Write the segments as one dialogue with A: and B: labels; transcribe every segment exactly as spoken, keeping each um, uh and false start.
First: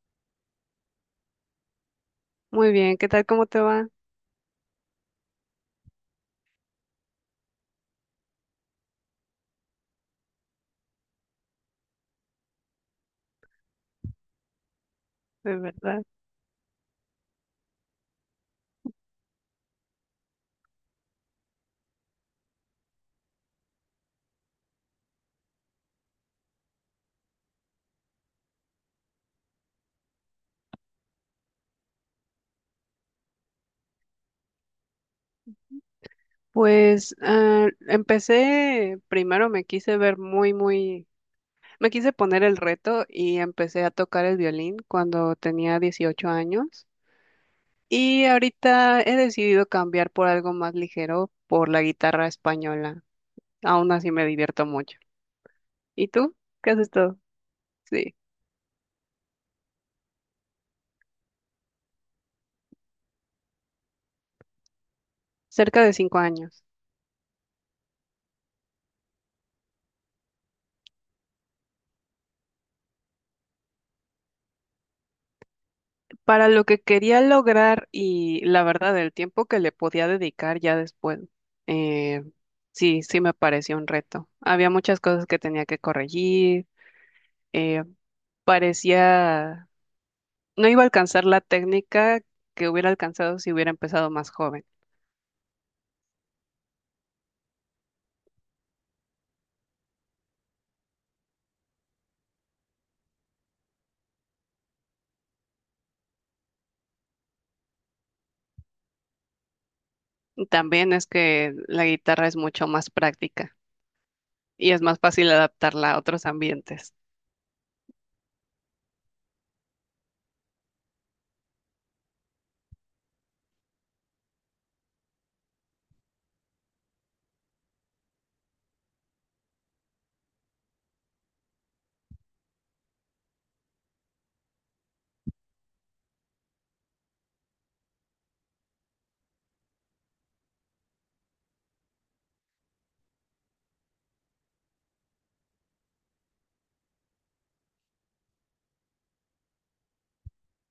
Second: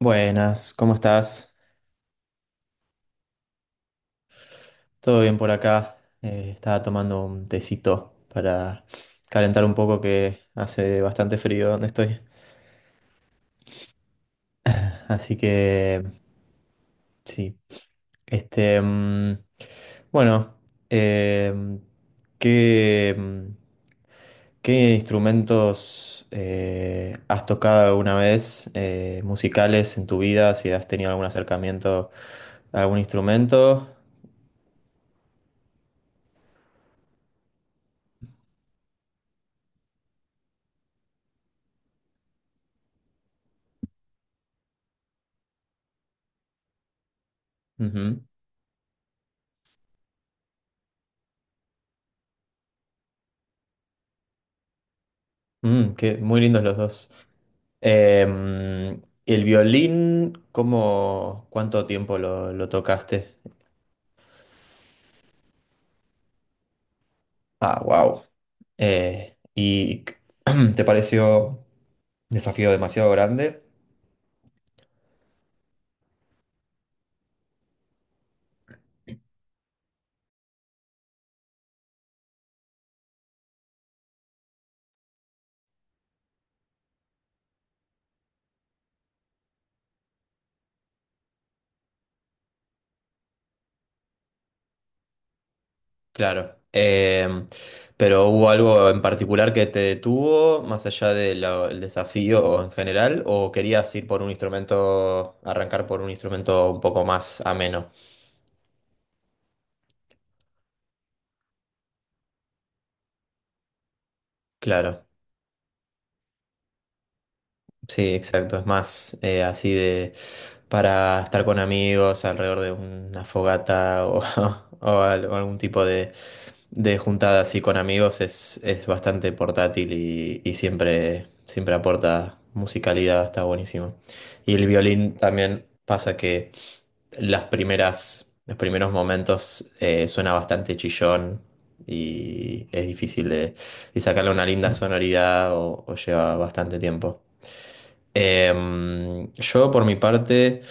A: Buenas, ¿cómo estás?
B: Muy bien, ¿qué tal? ¿Cómo te va?
A: ¿Todo bien por acá? Eh, estaba tomando un tecito para calentar un poco que hace bastante frío donde estoy. Así
B: De
A: que
B: verdad.
A: sí. Este, mm, bueno, em, ¿qué, mm, qué instrumentos eh, has tocado alguna vez eh, musicales en tu vida? Si has tenido algún acercamiento a algún instrumento.
B: Pues ah, empecé, primero me quise ver muy, muy, me quise poner el reto y empecé a tocar el violín cuando tenía dieciocho años
A: Ujú.
B: y ahorita he decidido cambiar por algo más ligero, por la guitarra española. Aún así me divierto mucho.
A: Mm,
B: ¿Y
A: qué,
B: tú?
A: muy lindos
B: ¿Qué
A: los
B: haces
A: dos.
B: todo? Sí,
A: Em, el violín, ¿cómo, cuánto tiempo lo, lo tocaste?
B: cerca de cinco años.
A: Ah, wow. ¿Y te pareció un desafío demasiado grande?
B: Para lo que quería lograr y la verdad, el tiempo que le podía dedicar ya después, eh, sí, sí me parecía un reto. Había muchas cosas que tenía que corregir, eh, parecía, no iba a alcanzar la técnica que hubiera alcanzado si hubiera empezado más joven.
A: Claro. Em, pero ¿hubo algo en particular que te detuvo, más allá del desafío en general, o querías ir por un instrumento, arrancar por un instrumento un poco más ameno?
B: También es que la guitarra es mucho más práctica y es más
A: Claro.
B: fácil adaptarla a otros ambientes.
A: Sí, exacto. Es más eh, así de para estar con amigos alrededor de una fogata, o, o al- o algún tipo de, de juntada así con amigos, es, es bastante portátil y, y siempre, siempre aporta musicalidad, está buenísimo. Y el violín también pasa que las primeras, los primeros momentos eh, suena bastante chillón y es difícil y sacarle una linda sonoridad, o, o lleva bastante tiempo. Em, yo por mi parte,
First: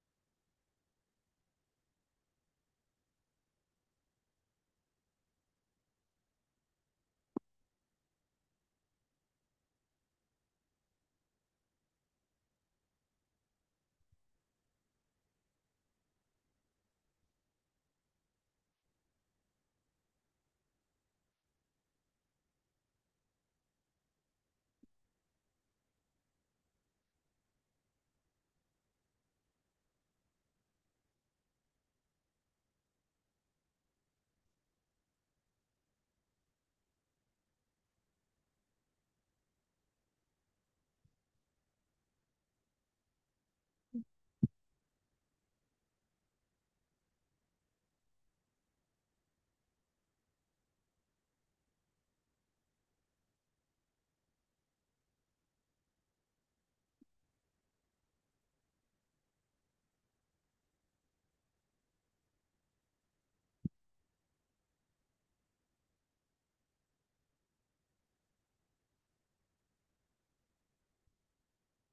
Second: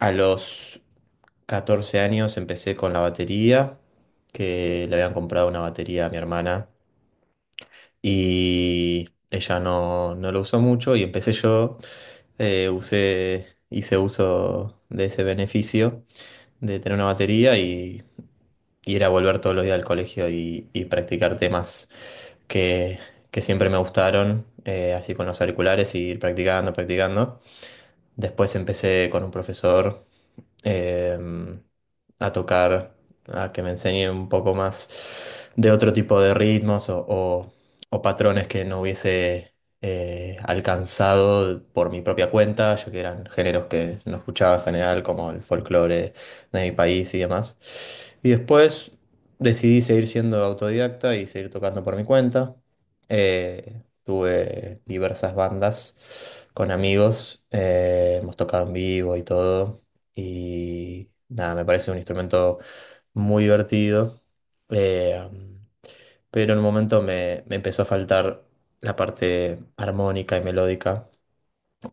A: a los catorce años empecé con la batería, que le habían comprado una batería a mi hermana y ella no, no lo usó mucho y empecé yo, eh, usé, hice uso de ese beneficio de tener una batería y, y era volver todos los días al colegio y, y practicar temas que, que siempre me gustaron, eh, así con los auriculares y ir practicando, practicando. Después empecé con un profesor, em, a tocar, a que me enseñe un poco más de otro tipo de ritmos, o, o o patrones que no hubiese eh, alcanzado por mi propia cuenta, ya que eran géneros que no escuchaba en general, como el folclore de mi país y demás. Y después decidí seguir siendo autodidacta y seguir tocando por mi cuenta. Eh, tuve diversas bandas con amigos, eh, hemos tocado en vivo y todo. Y nada, me parece un instrumento muy divertido. Eh, pero en un momento me, me empezó a faltar la parte armónica y melódica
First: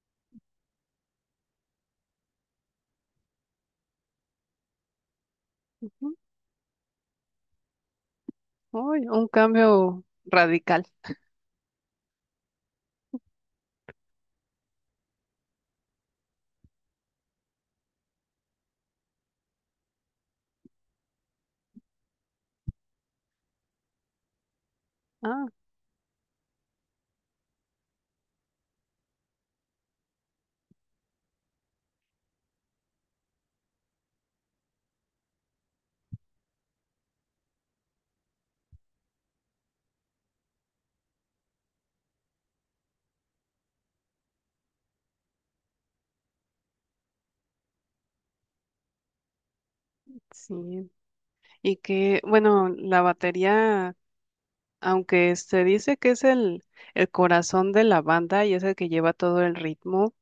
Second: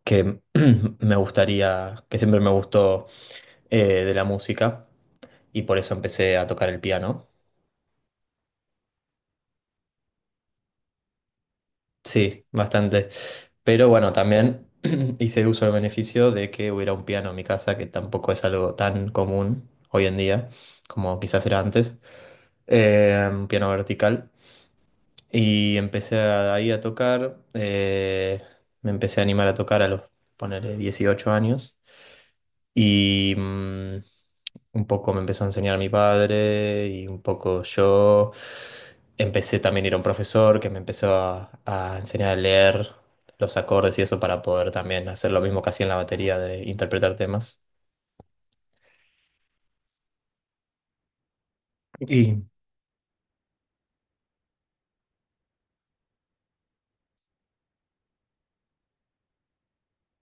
A: que me gustaría, que siempre me gustó eh, de la música, y por eso
B: Ujú.
A: empecé a tocar el piano.
B: Uy, un cambio radical.
A: Sí, bastante. Pero bueno, también hice uso del beneficio de que hubiera un piano en mi casa, que tampoco es algo tan común hoy en día como quizás era antes, eh, un piano vertical.
B: Ah,
A: Y empecé a- ahí a tocar, eh, me empecé a animar a tocar a los, ponele, dieciocho años. Y mm, un poco me empezó a enseñar mi padre y un poco yo. Empecé también a ir a un profesor que me empezó a, a enseñar a leer los acordes y eso para poder también hacer lo mismo que hacía en la batería de interpretar temas.
B: sí. Y que,
A: Y,
B: bueno, la batería, aunque se dice que es el, el corazón de la banda y es el que lleva todo el ritmo,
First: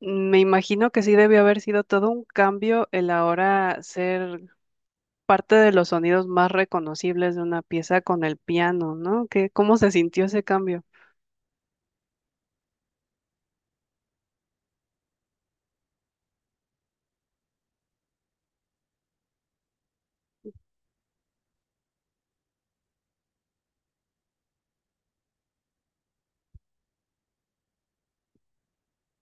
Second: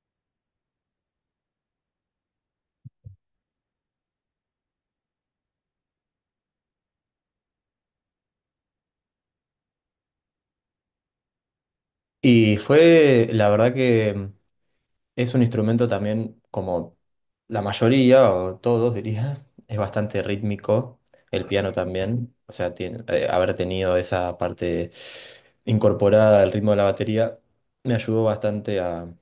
B: me imagino que sí debió haber sido todo un cambio el ahora ser parte de los sonidos más reconocibles de una pieza con el piano, ¿no? ¿Qué, cómo se sintió ese cambio?
A: y fue, la verdad que... Es un instrumento también, como la mayoría, o todos diría, es bastante rítmico. El piano también, o sea, tiene- eh, haber tenido esa parte incorporada al ritmo de la batería me ayudó bastante a,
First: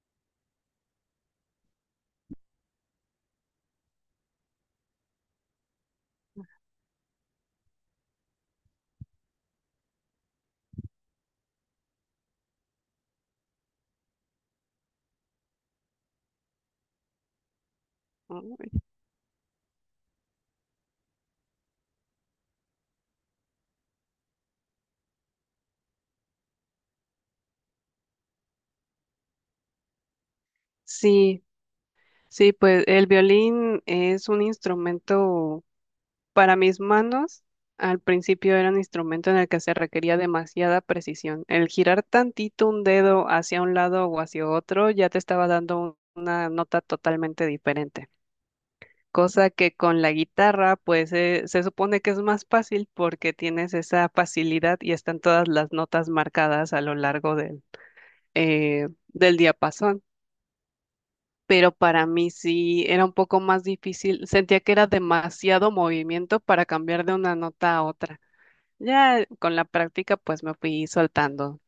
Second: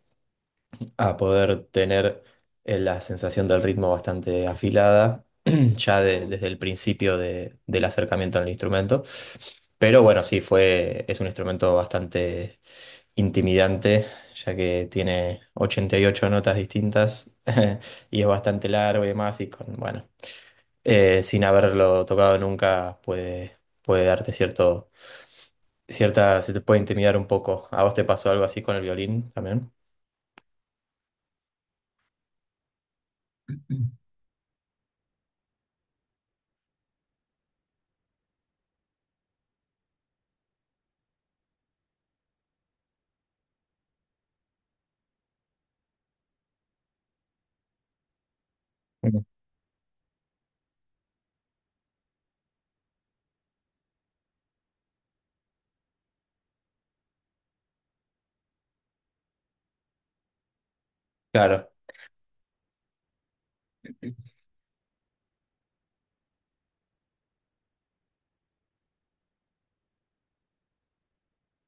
A: a poder tener eh, la sensación del ritmo bastante afilada, ya de- desde el principio de- del acercamiento al instrumento. Pero bueno, sí, fue, es un instrumento bastante intimidante, ya que tiene ochenta y ocho notas distintas y es
B: Uy.
A: bastante largo y demás, y con, bueno, eh, sin haberlo tocado nunca puede, puede darte cierto, cierta, se te puede intimidar un poco. ¿A vos te pasó algo así con el violín también?
B: Sí, sí, pues el violín es un instrumento. Para mis manos, al principio era un instrumento en el que se requería demasiada precisión. El girar tantito un dedo hacia un lado o hacia otro ya te estaba dando un- una nota totalmente diferente.
A: Mm.
B: Cosa que con la guitarra, pues eh, se supone que es más fácil porque tienes esa facilidad y están todas las notas marcadas a lo largo del, eh, del diapasón.
A: Claro.
B: Pero para mí sí era un poco más difícil. Sentía que era demasiado movimiento para cambiar de una nota a otra. Ya con la práctica pues me fui soltando.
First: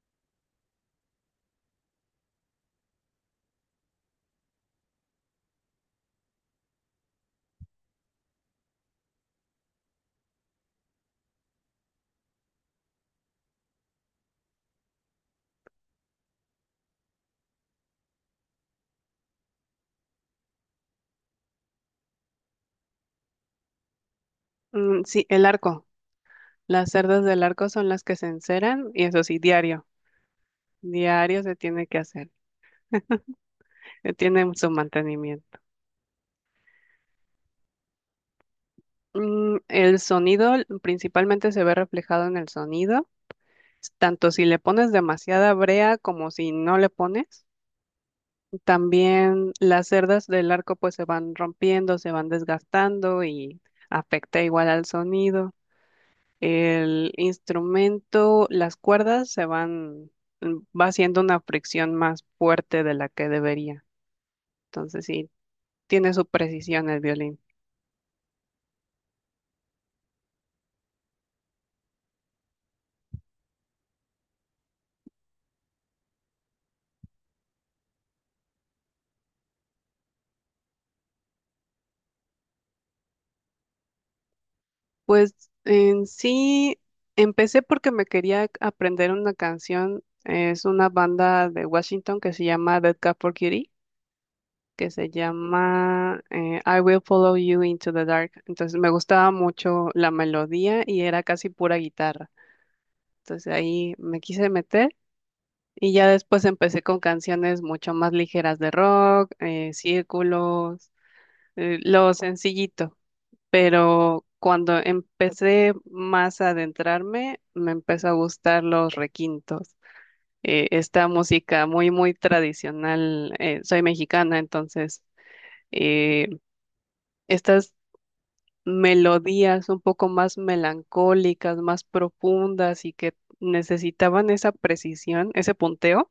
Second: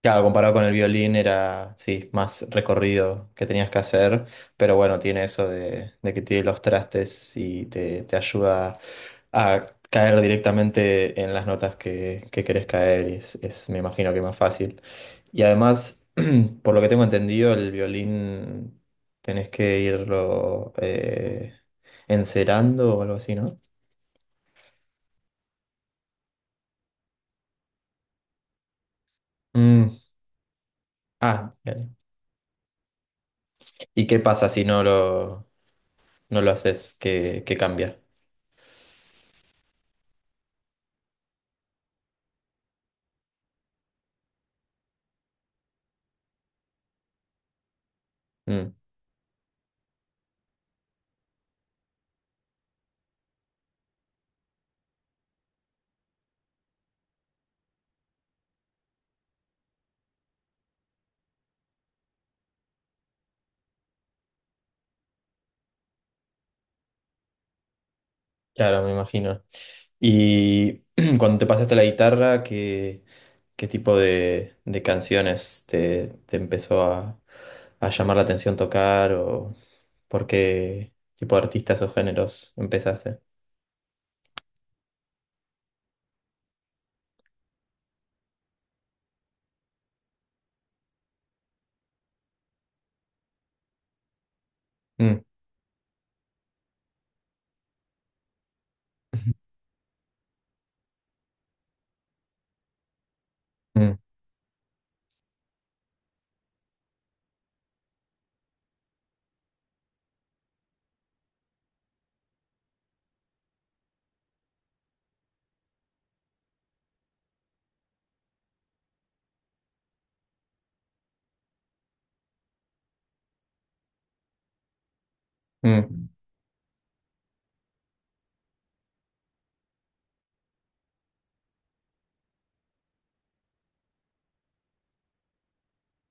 A: Claro, comparado con el violín era, sí, más recorrido que tenías que hacer, pero bueno, tiene eso de, de que tiene los trastes y te, te ayuda a caer directamente en las notas que, que querés caer y es, es, me imagino que más fácil. Y además, por lo que tengo entendido, el violín tenés que irlo eh, encerando o algo así, ¿no?
B: Mm, sí, el arco. Las cerdas del arco son las que se enceran y eso sí, diario.
A: Mm.
B: Diario
A: Ah,
B: se tiene
A: bien.
B: que hacer.
A: ¿Y
B: Se
A: qué pasa
B: tiene
A: si
B: su
A: no lo,
B: mantenimiento.
A: no lo haces? ¿Qué, qué cambia?
B: Mm, el sonido l- principalmente se ve reflejado en el sonido, s- tanto si le pones demasiada brea como si no le pones.
A: Mm.
B: También las cerdas del arco pues se van rompiendo, se van desgastando y afecta igual al sonido. El instrumento, las cuerdas se van, mm, va haciendo una fricción más fuerte de la que debería. Entonces sí, tiene su precisión el violín.
A: Claro, me imagino. Y cuando te pasaste a la guitarra, ¿qué, qué tipo de, de canciones te, te empezó a, a llamar la atención tocar o por qué tipo de artistas o géneros empezaste?
B: Pues en sí, empecé porque me quería aprender una canción. Es una banda de Washington que se llama Dead Cat for Cutie, que se
A: Mm,
B: llama eh, I Will Follow You Into the Dark. Entonces me gustaba mucho la melodía y era casi pura guitarra. Entonces ahí
A: mm,
B: me quise meter. Y ya después empecé con canciones mucho más ligeras de rock, eh, círculos, eh, lo sencillito. Pero cuando empecé más a adentrarme, me empezó a gustar los requintos. Eh, esta música muy, muy tradicional. Eh, soy mexicana, entonces
A: mm,
B: eh, estas melodías un poco más melancólicas, más profundas y que necesitaban esa precisión, ese punteo.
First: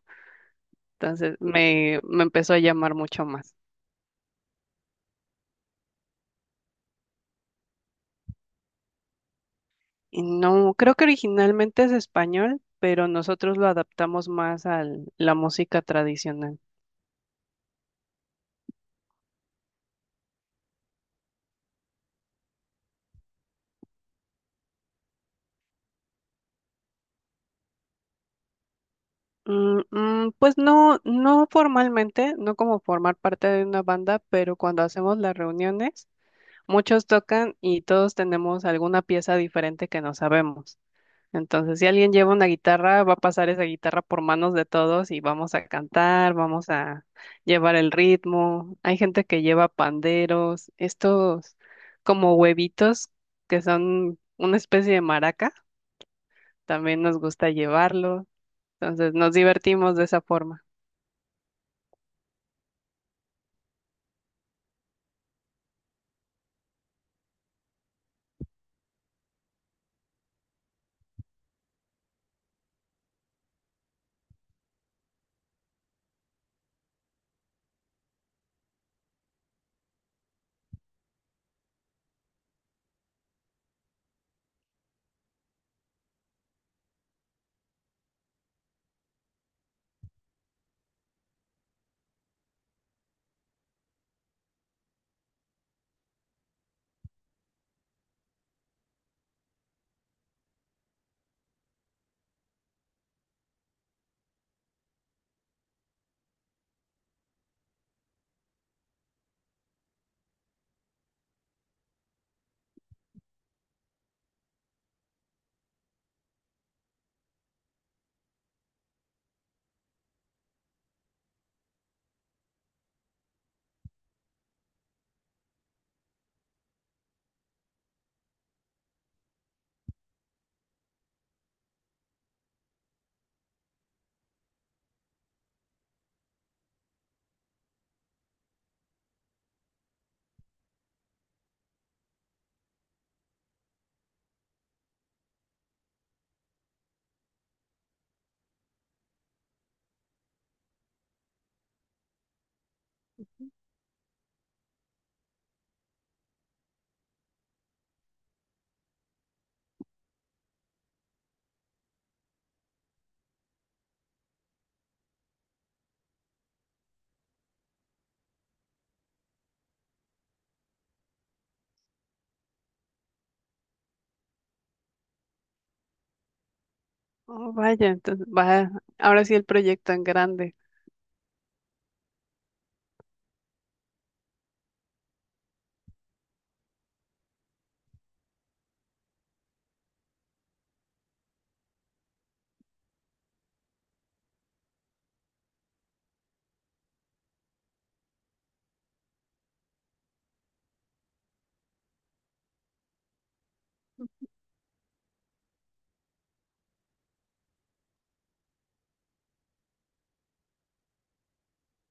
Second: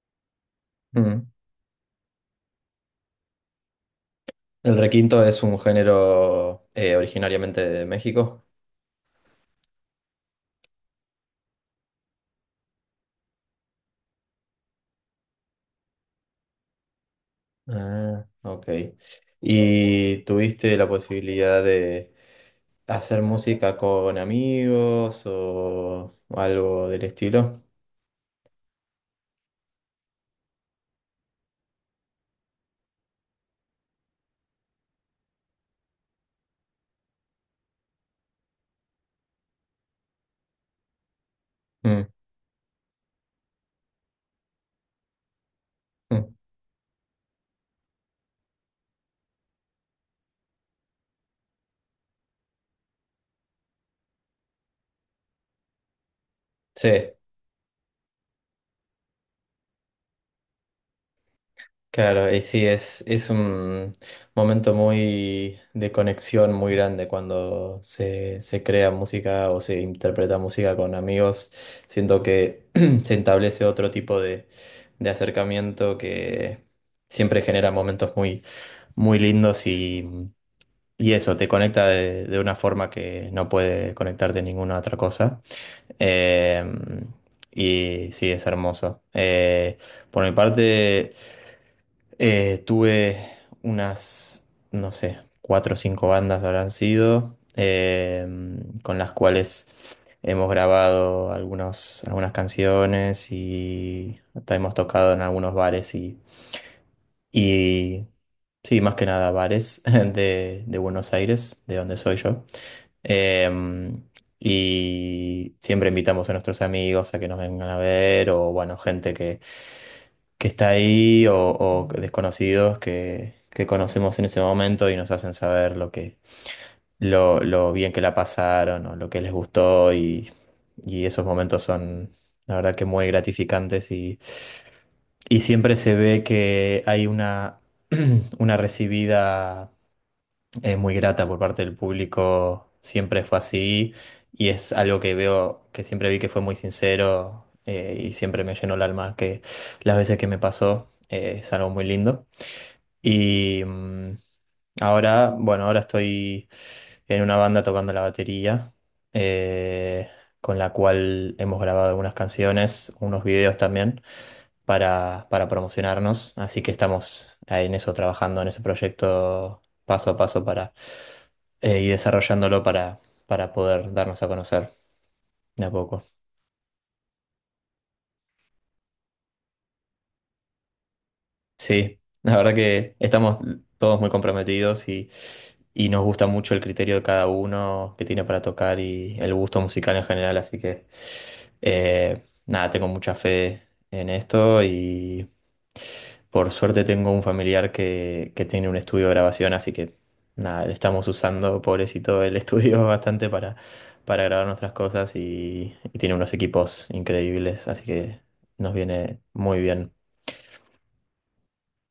A: mm.
B: Entonces me, me empezó a llamar mucho más.
A: ¿El requinto es un género eh, originariamente de México?
B: Y no, creo que originalmente es español, pero nosotros lo adaptamos más a la música tradicional.
A: Ah, ok. ¿Y tuviste la posibilidad de hacer música con amigos o algo del estilo?
B: Mm, mm, pues no, no formalmente, no como formar parte de una banda, pero cuando hacemos las reuniones, muchos tocan y todos tenemos alguna pieza diferente que no sabemos. Entonces, si
A: Mm,
B: alguien lleva una guitarra, va a pasar esa guitarra por manos de todos y vamos a
A: mm.
B: cantar, vamos a llevar el ritmo. Hay gente que lleva panderos, estos como huevitos que son una especie de maraca,
A: Sí,
B: también nos gusta llevarlo. Entonces, nos divertimos de esa forma.
A: claro, y sí, es, es un momento muy de conexión muy grande cuando se, se crea música o se interpreta música con amigos. Siento que se establece otro tipo de, de acercamiento que siempre genera momentos muy muy lindos y, y eso, te conecta de, de una forma que no puede conectarte ninguna otra cosa. Eh, y sí, es hermoso. Eh, por mi parte, eh, tuve unas, no sé, cuatro o cinco bandas habrán sido, eh, con las cuales... Hemos grabado algunos, algunas canciones y hasta hemos tocado en algunos bares y sí, más que nada bares de, de Buenos Aires, de donde soy yo. Em, y siempre invitamos a nuestros amigos a que nos vengan a ver, o bueno, gente que, que está ahí, o, o desconocidos que, que conocemos en ese momento y nos hacen saber lo que, lo, lo bien que la pasaron, o lo que les gustó, y, y esos momentos son, la verdad que muy gratificantes y siempre se ve que hay una, una recibida eh, muy grata por parte del público, siempre fue así y es algo que veo, que siempre vi que fue muy sincero eh, y siempre me llenó el alma, que las veces que me pasó eh, es algo muy lindo. Y mm, ahora, bueno, ahora estoy en una banda tocando la batería, eh, con la cual hemos grabado algunas canciones, unos videos también para, para promocionarnos, así que estamos ahí en eso trabajando, en ese proyecto paso a paso para eh, y desarrollándolo para, para poder darnos a conocer de a poco.
B: Oh, vaya, entonces va, ahora sí el proyecto en grande.
A: Sí, la verdad que estamos todos muy comprometidos y, y nos gusta mucho el criterio de cada uno que tiene para tocar y el gusto musical en general, así que Eh, nada, tengo mucha fe en esto y por suerte tengo un familiar que, que tiene un estudio de grabación, así que nada, le estamos usando, pobrecito, el estudio bastante para, para grabar nuestras cosas y, y tiene unos equipos increíbles, así que nos viene muy bien.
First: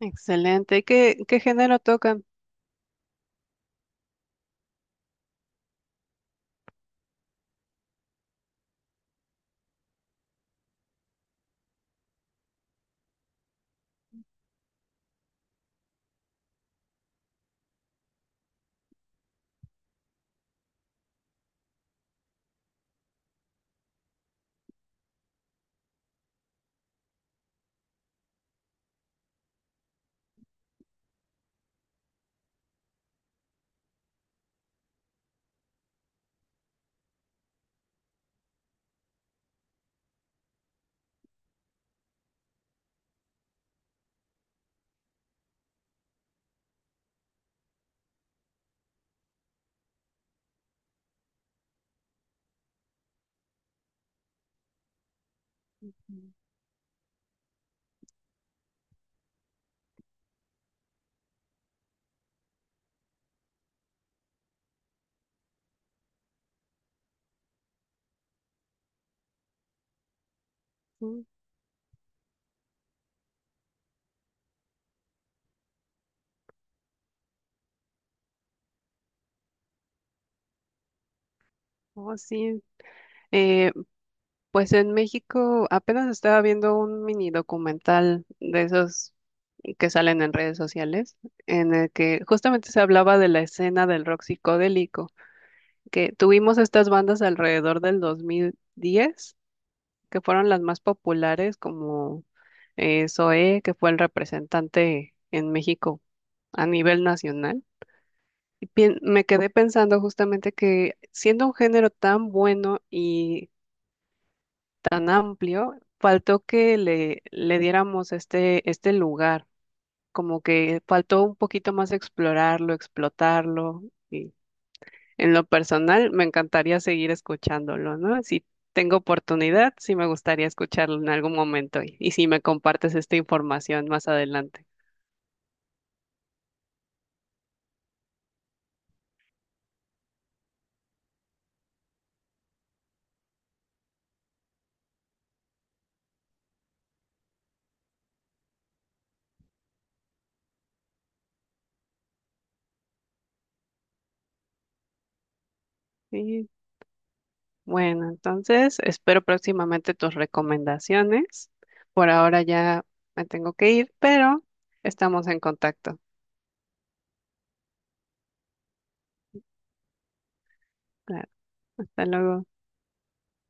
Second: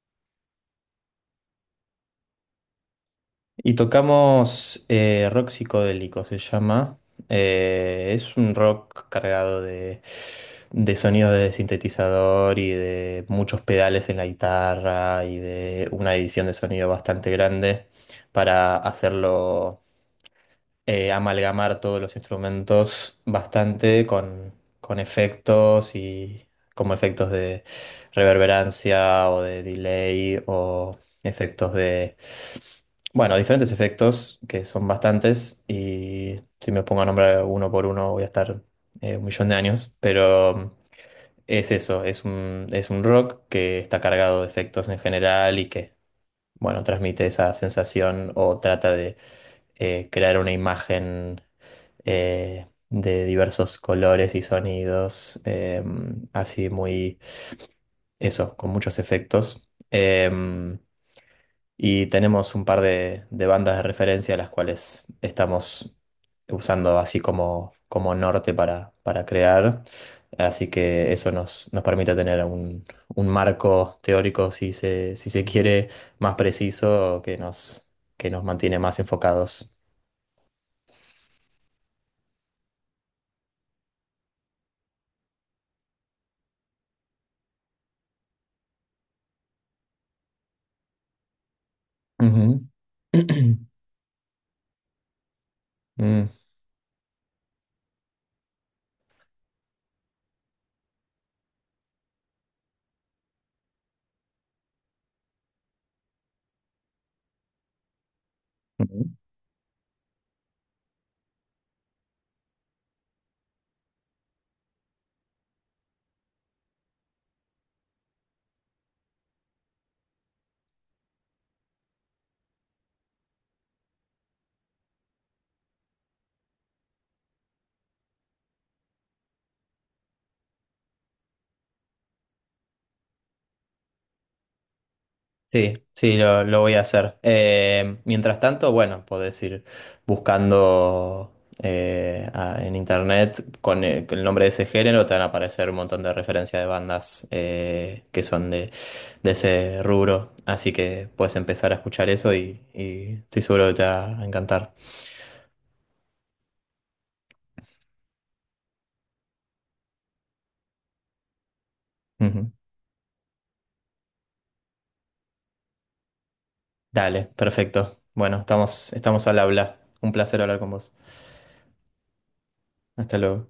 B: Excelente. ¿Qué, qué género tocan?
A: Y tocamos eh, rock psicodélico, se llama. Eh, es un rock cargado de, de sonidos de sintetizador y de muchos pedales en la guitarra y de una edición de sonido bastante grande para hacerlo eh, amalgamar todos los instrumentos bastante con, con efectos y como efectos de reverberancia o de delay o efectos de bueno, diferentes efectos, que son bastantes, y si me pongo a nombrar uno por uno voy a estar eh, un millón de años, pero mm, es eso, es un, es un rock que está cargado de efectos en general y que, bueno, transmite esa sensación o trata de eh, crear una imagen eh, de diversos colores y sonidos, em,
B: Mm,
A: así muy, eso, con muchos efectos. Em, y tenemos un par de, de bandas de referencia las cuales estamos usando así como, como norte para, para crear. Así que
B: mm.
A: eso nos, nos permite tener un, un marco teórico, si se, si se quiere, más preciso que nos, que nos mantiene más enfocados.
B: Oh, sí. Eh, Pues en México apenas estaba viendo un mini documental de esos que salen en redes sociales, en el que
A: Ujú.
B: justamente se hablaba de la escena del rock psicodélico, que tuvimos estas bandas alrededor del dos mil diez, que fueron las más populares, como eh, Zoé, que fue el representante en México a nivel nacional. Y pien-
A: Mm.
B: me quedé pensando justamente que siendo un género tan bueno y tan amplio, faltó que le, le diéramos este, este lugar, como que faltó un poquito más explorarlo, explotarlo. Y en lo personal, me encantaría seguir escuchándolo, ¿no? Si tengo oportunidad, sí me gustaría escucharlo en algún momento y, y si me compartes esta información más adelante.
A: Sí, sí, lo, lo voy a hacer. Eh, mientras tanto, bueno, podés ir buscando eh, a- en internet con el, con el nombre de ese género, te van a aparecer un montón de referencias de bandas eh, que son de, de ese rubro. Así que puedes empezar a escuchar eso y, y estoy seguro que te va a encantar.
B: Y bueno, entonces espero próximamente tus recomendaciones. Por ahora
A: Ujú.
B: ya me tengo que ir, pero estamos en contacto.
A: Dale, perfecto. Bueno, estamos, estamos al habla. Un placer hablar con vos.
B: Claro, hasta luego.
A: Hasta luego.